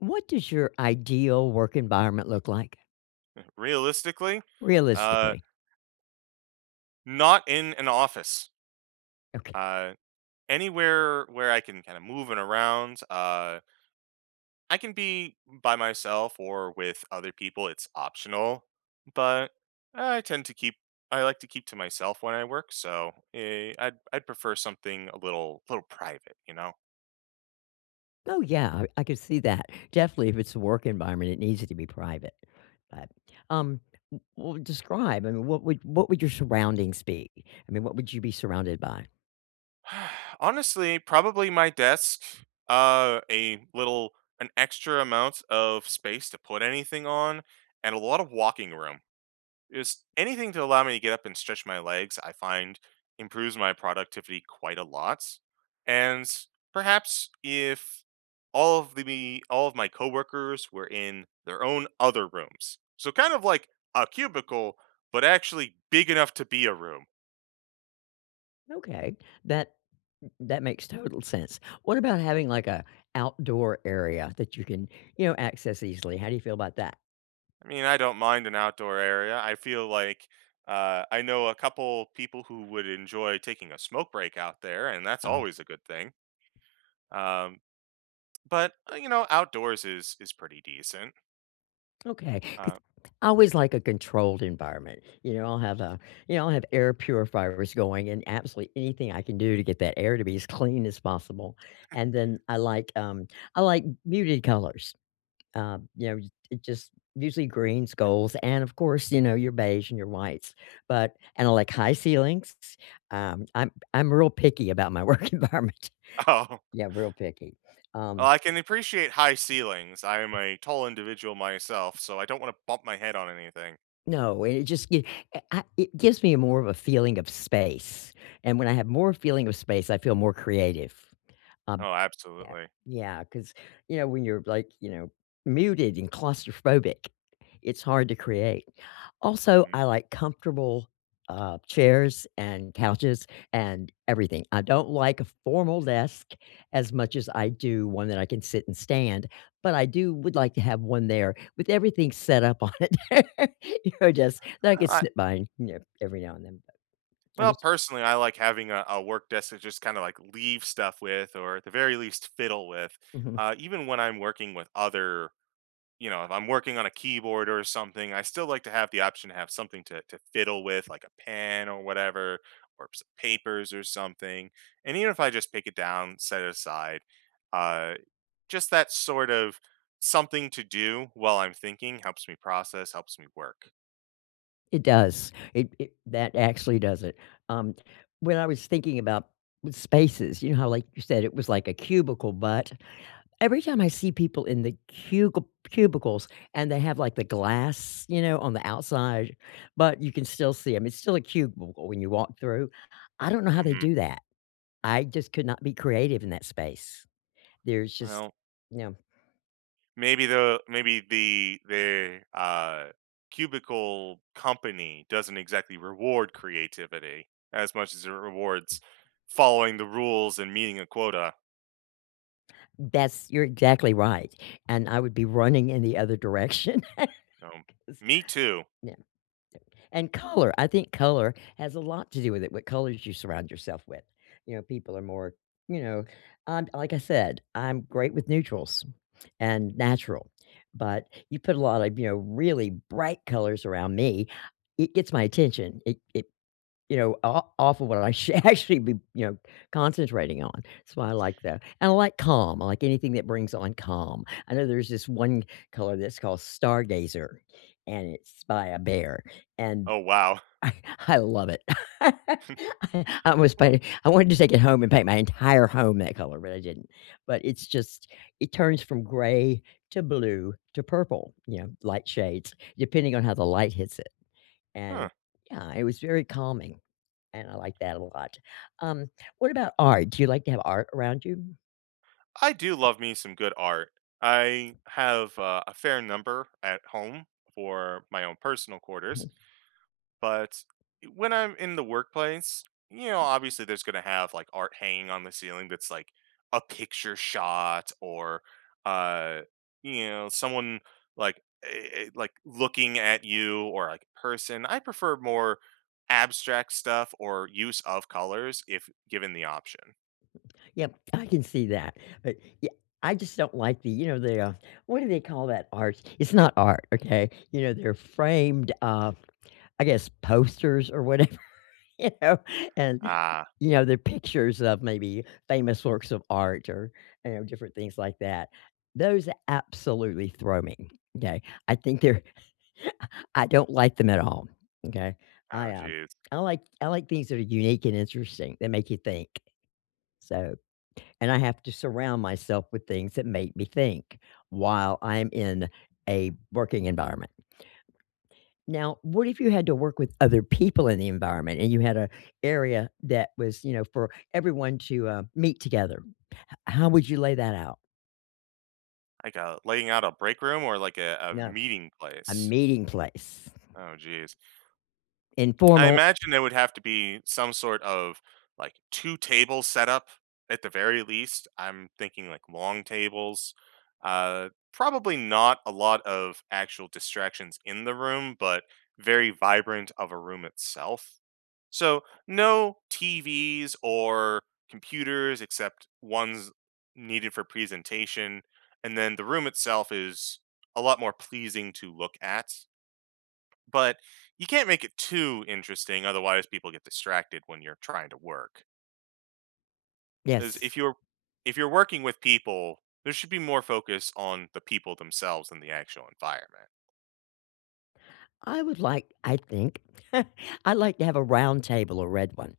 What does your ideal work environment look like? Mm. Realistically? Uh Realistically. not in an office. Okay. Uh, anywhere where I can kinda moving around, uh I can be by myself or with other people, it's optional, but I tend to keep I like to keep to myself when I work, so i I'd I'd prefer something a little a little private. You know? Oh, yeah, er, I could see that. Definitely, if it's a work environment, it needs it to be private. But, um, w well, describe I mean, what would what would your surroundings be? I mean, what would you be surrounded by? Honestly, probably my desk, uh, a little an extra amount of space to put anything on, and a lot of walking room. Just anything to allow me to get up and stretch my legs, I find improves my productivity quite a lot, and, perhaps if all of the me all of my coworkers were in their own other rooms, so kind of like a cubicle, but actually big enough to be a room. Okay, that m that makes total sense. What about having, like, a outdoor area that you can, you know, access easily, how do you feel about that? I mean, I don't mind an outdoor area, I feel like, uh, I know a couple people who would enjoy taking a smoke break out there, and that's Oh. always a good thing. Um, but, uh, you know, outdoors is is pretty decent. Okay, 'cause Uh I always like a controlled environment, you know, I'll have a you know, I'll have air purifiers going and absolutely anything I can do to get that air to be as clean as possible, and then I like, um, I like muted colors. Um, you know, y it just usually greens, golds, and, of course, you know, your beige and your whites, but and I like high ceilings, s um, I'm I'm real picky about my work environment. Oh. Yeah, real picky. Oh, Um I can appreciate high ceilings, I am a tall individual myself, so I don't wanna bump my head on anything. No, and it just gi a I it gives me more of a feeling of space, and when I have more feeling of space, I feel more creative. Um Oh, Yeah. absolutely. Yeah, 'cause, you know, when you're, like, you know, muted and claustrophobic, it's hard to create, also, Mhm. I like comfortable, uh, chairs and couches and everything, I don't like a formal desk as much as I do one that I can sit and stand, but I do would like to have one there with everything set up on it. You're desk that I I could li sit behind, you know, every now and then, but I'm Well, just personally, I like having a a work desk that just kinda, like, leave stuff with or- at the very least- fiddle with, Mhm. uh, even when I'm working with other, you know if I'm working on a keyboard or something, I still like to have the option to have something to to fiddle with, like a pen or whatever, or some papers or something, and even if I just pick it down, set it aside, uh, just that sort of something to do while I'm thinking helps me process, helps me work. It does. It it that actually does it. Um, when I was thinking about spaces, you know, how, like, you said it was like a cubicle, but, every time I see people in the cugil cubicles and they have, like, the glass, you know, on the outside, but you can still see 'em- it's still a cubicle when you walk through- I don't know how they Mhm. do that. I just could not be creative in that space. There's just Well no. maybe the maybe the the, uh, cubicle company doesn't exactly reward creativity as much as it rewards following the rules and meeting a quota. That's you're exactly right, and I would be running in the other direction No. 'cause Me too. Yeah, and color I think color has a lot to do with it, what colors you surround yourself with. You know, people are more, you know? Um, like I said, I'm great with neutrals and natural, but you put a lot of, you know, really bright colors around me, it gets my attention. It it you know, o off of what I sh should actually be, you know, concentrating on. So I like that, and I like calm- I like anything that brings on calm. I know there's this one color that's called Stargazer, and it's by, uh, Behr, and Oh, wow. I I love it. I I was W planning I wanted to take it home and paint my entire home that color, but I didn't. But it's just, it turns from gray to blue to purple, you know, light shades, depending on how the light hits it, Huh. and yeah, it was very calming, and I like that a lot. Um, what about art? Do you like to have art around you? I do love me some good art. I have a a fair number at home for my own personal quarters. But, when I'm in the workplace, you know, obviously, there's gonna have, like, art hanging on the ceiling that's, like, a picture shot or, uh, you know, someone, like, a a like, looking at you or, like, a person- I prefer more abstract stuff or use of colors if given the option. Yep, I can see that, but, ye I just don't like the, you know, the, uh what do they call that art? It's not art, okay? You know, they're framed, uh, I guess, posters or whatever, you know, and, Ah. you know, they're pictures of maybe famous works of art or and different things like that. Those absolutely throw me. 'Kay? I think they're I I don't like them at all, m'kay? Oh, I, um, jeez. I like I like things that are unique and interesting, that make you think. So and I have to surround myself with things that make me think while I'm in a working environment. Now, what if you had to work with other people in the environment and you had a area that was, you know, for everyone to, uh, meet together? H how would you lay that out? Like a laying out a break room or like a a No. meeting A place? meeting place. Oh, jeez. I Informal imagine there would have to be some sort of, like, two-table setup at the very least, I'm thinking like long tables, uh, probably not a lot of actual distractions in the room, but very vibrant of a room itself, so no TVs or computers, except ones needed for presentation, and then the room itself is a lot more pleasing to look at. But you can't make it too interesting, otherwise people get distracted when you're trying to work. As Yes. if you're if you're working with people, there should be more focus on the people themselves than the actual environment. I would like I think I'd like to have a round table- a red one-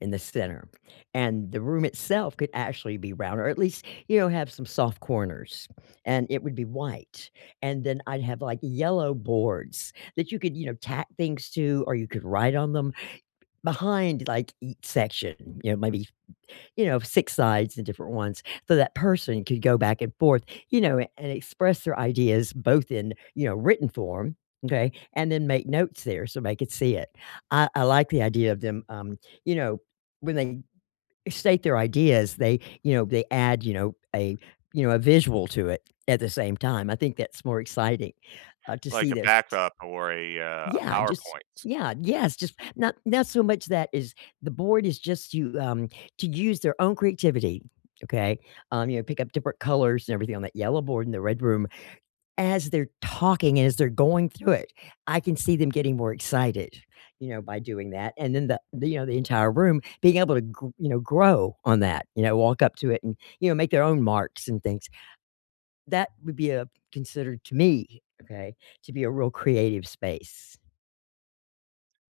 in the center, and the room itself could actually be round or at least, you know, have some soft corners, and it would be white, and then I'd have, like, yellow boards that you could, you know, tack things to or you could write on them behind, like, each section, you know, maybe, you know, 6 sides, the different ones, so that person could go back and forth, you know, and express their ideas both in, you know, written form, okay? And then make notes there so they could see it. I I like the idea of them, um, you know, when they state their ideas, they, you know, they add, you know, a you know, a visual to it at the same time, I think that's more exciting, uh, to Like see a this. backup or a, uh, a Yeah, just PowerPoint. yeah, yes, just not not so much that is the board is just to, um, to use their own creativity, okay? Um, you know, pick up different colors and everything on that yellow board in the red room. As they're talking, as they're going through it, I can see them getting more excited, you know, by doing that, and then the the, you know, the entire room being able to gr you know, grow on that, you know, walk up to it and, you know, make their own marks and things. That would be, uh, considered to me, okay, to be a real creative space.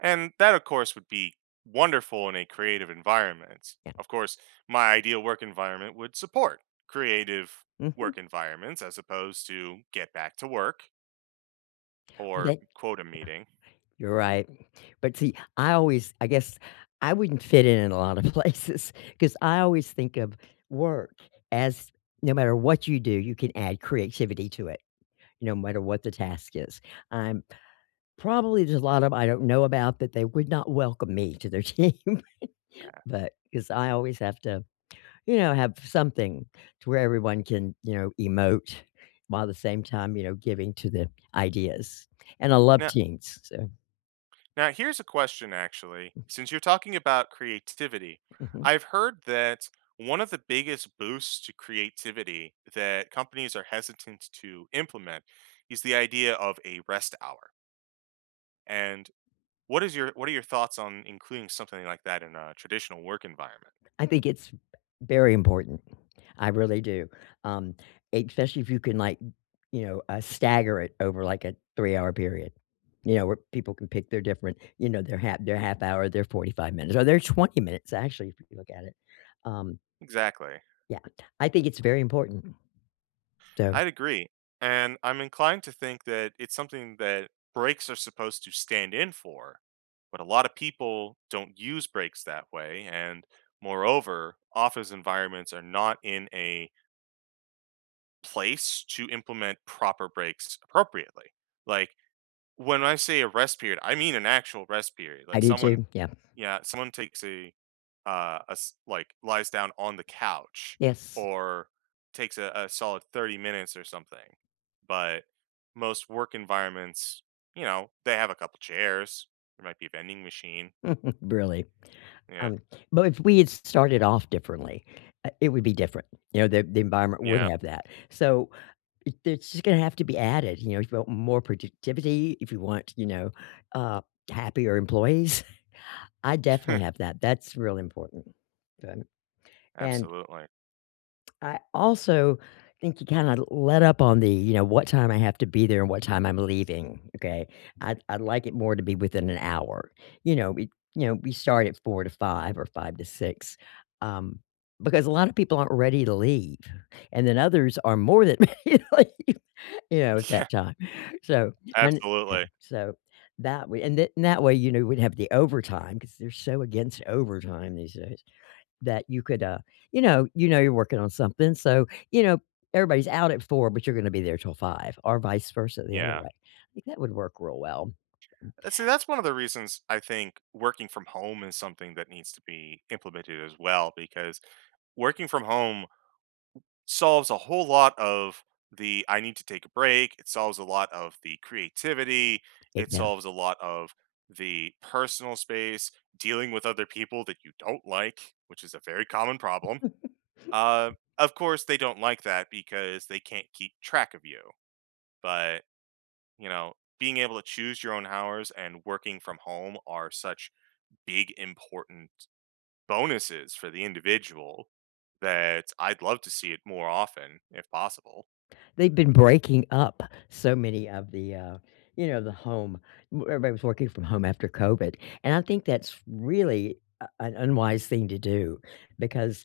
And that, of course, would be wonderful in a creative environment, Yeah. of course, my ideal work environment would support creative Mhm. work environments as opposed to "get back to work" W or they? Yeah. quota meeting. You're right, but see, I always, I guess, I wouldn't fit in in a lot of places 'cause I always think of work as no matter what you do, you can add creativity to it no matter what the task is, I'm probably, there's a lot of I don't know about that they would not welcome me to their team, Yeah. but 'cause I always have to, you know, have something to where everyone can, you know, emote while at the same time, you know, giving to the ideas, and I love Now teams, so Now here's a question actually: Mm. since you're talking about creativity, Mhm. I've heard that one of the biggest boosts to creativity that companies are hesitant to implement is the idea of a rest hour. And what is your what are your thoughts on including something like that in a traditional work environment? I think it's very important, I really do, um, especially if you can, like, n you know, uh, stagger it over, like, a 3-hour period, you know, where people can pick their different, you know, their half their 1/2 hour, their 45 minutes, or their 20 minutes, actually, if you look at it. Um Exactly. Yeah, I think it's very important. So I'd agree, and I'm inclined to think that it's something that breaks are supposed to stand in for, but a lotta people don't use breaks that way, and moreover, office environments are not in a place to implement proper breaks appropriately. Like, when I say a rest period, I mean an actual rest period, I like, do someone too, yeah. Yeah, someone takes a uh, a s like, lies down on the couch Yes. or takes a a solid 30 minutes or something, but most work environments, you know, they have a couple chairs, there might be a vending machine. Really? Yeah. Um, but if we had s started off differently, uh, it would be different, you know, the the environment would Yeah. have that, so it it's just gonna have to be added, you know, if you want more productivity, if you want, you know, uh, happier employees, I'd definitely have that, that's really important. Then and Absolutely. I also think you kinda let up on the, you know, "what time I have to be there and what time I'm leaving," okay? I'd I'd like it more to be within an hour, you know, we you know, we start at 4 to 5 or 5 to 6, um, because a lot of people aren't ready to leave, and then others are more than ready to leave, you know, at Yeah. that time, so and Yeah, Absolutely. so that way and then that way, you know, we'd have the overtime- 'cause they're so against overtime these days- that you could, uh, you know you know, you're working on something, so, you know, everybody's out at 4 but you're gonna be there till 5 or vice-versa the other Yeah. way, I think that would work real well. Uh, see, that's one of the reasons I think working from home is something that needs to be implemented as well, because working from home solves a whole lot of the "I need to take a break," it solves a lot of the creativity, It it does. solves a lot of the personal space, dealing with other people that you don't like- which is a very common problem- um, of course, they don't like that because they can't keep track of you, but, you know, being able to choose your own hours and working from home are such big important bonuses for the individual that I'd love to see it more often, if possible. They've been breaking up so many of the, uh, you know, the home w everybody was working from home after COVID, and I think that's really a an unwise thing to do because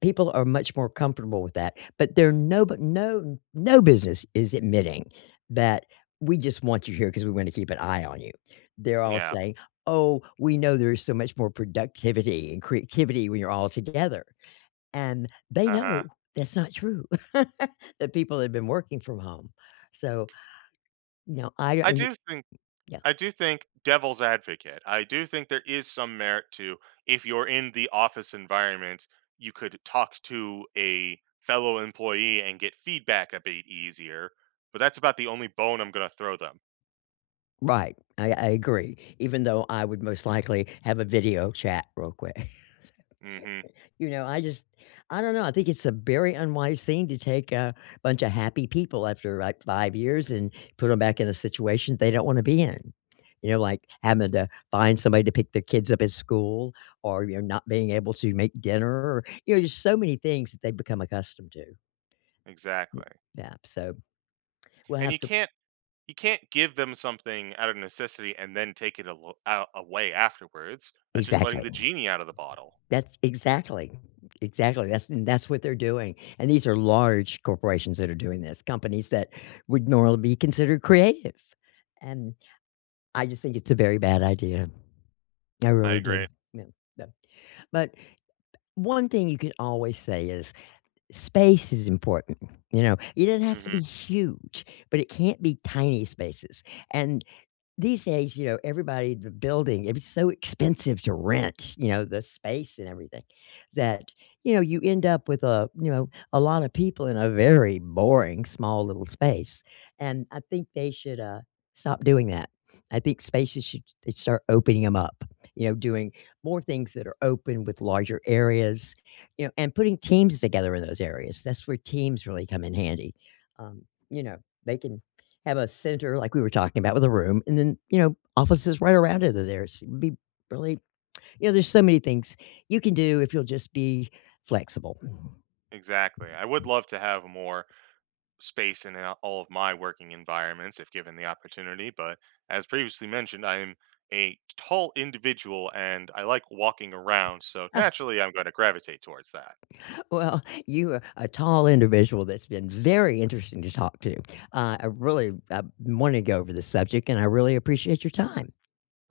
people are much more comfortable with that, but there are no bu no no business is admitting that "we just want you here 'cause we're gonna keep an eye on you." They're all Yeah. saying, "Oh, we know there's so much more productivity and creativity when you're all together," and they Uh-huh. know that's not true, that people have been working from home. So, you know, I I and i do think yeah. I do think, devil's advocate, I do think there is some merit to, if you're in the office environment, you could talk to a fellow employee and get feedback a bit easier, but that's about the only bone I'm gonna throw them. Right. I I agree. Even though I would most likely have a video chat real quick. Mhm. You know, I just, I don't know, I think it's a very unwise thing to take a bunch of happy people after, like, 5 years and put 'em back in a situation they don't wanna be in. You know, like, having to find somebody to pick their kids up at school or you're not being able to make dinner, you know, there's so many things that they've become accustomed to. Y Exactly. yeah. So, we'll And have you to can't you can't give them something out of necessity and then take it al a away afterwards. That's just letting Exactly. the genie out of the bottle. That's exactly. Exactly. That's and that's what they're doing. And these are large corporations that are doing this, companies that would normally be considered creative. And I just think it's a very bad idea. I I really agree. do. Yeah, yeah. But, one thing you can always say is space is important. You know? It doesn't have to be Mhm. huge, but it can't be tiny spaces. And these days, you know, everybody in the building, it was so expensive to rent, you know, the space and everything, that, you know, you end up with a, you know, a lot of people in a very boring, small little space, and I think they should, uh, stop doing that. I think spaces should they start opening 'em up, you know, doing more things that are open with larger areas, you know, and putting teams together in those areas. That's where teams really come in handy. Um, you know, they can have a center- like we were talking about- with a room and then, you know, offices right around it. Th there's it'd be really you know, there's so many things you can do if you'll just be flexible. Exactly. I would love to have more space in, uh, all of my working environments if given the opportunity, but, as previously mentioned, I am a tall individual, and I like walking around, so naturally, I'm gonna gravitate towards that. Well, you are a tall individual that's been very interesting to talk to. Uh, I really, uh, wanna go over this subject, and I really appreciate your time.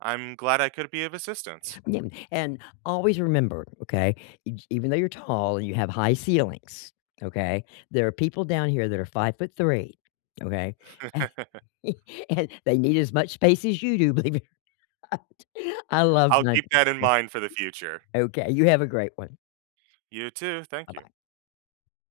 I'm glad I could be of assistance. Yeah, and always remember, okay, e even though you're tall and you have high ceilings, okay, there are people down here that are 5'3", okay? And, and they need as much space as you do, believe it or not. I love I'll my keep that in mind for the future. okay, you have a great one. You, too. Thank you. Bye-bye.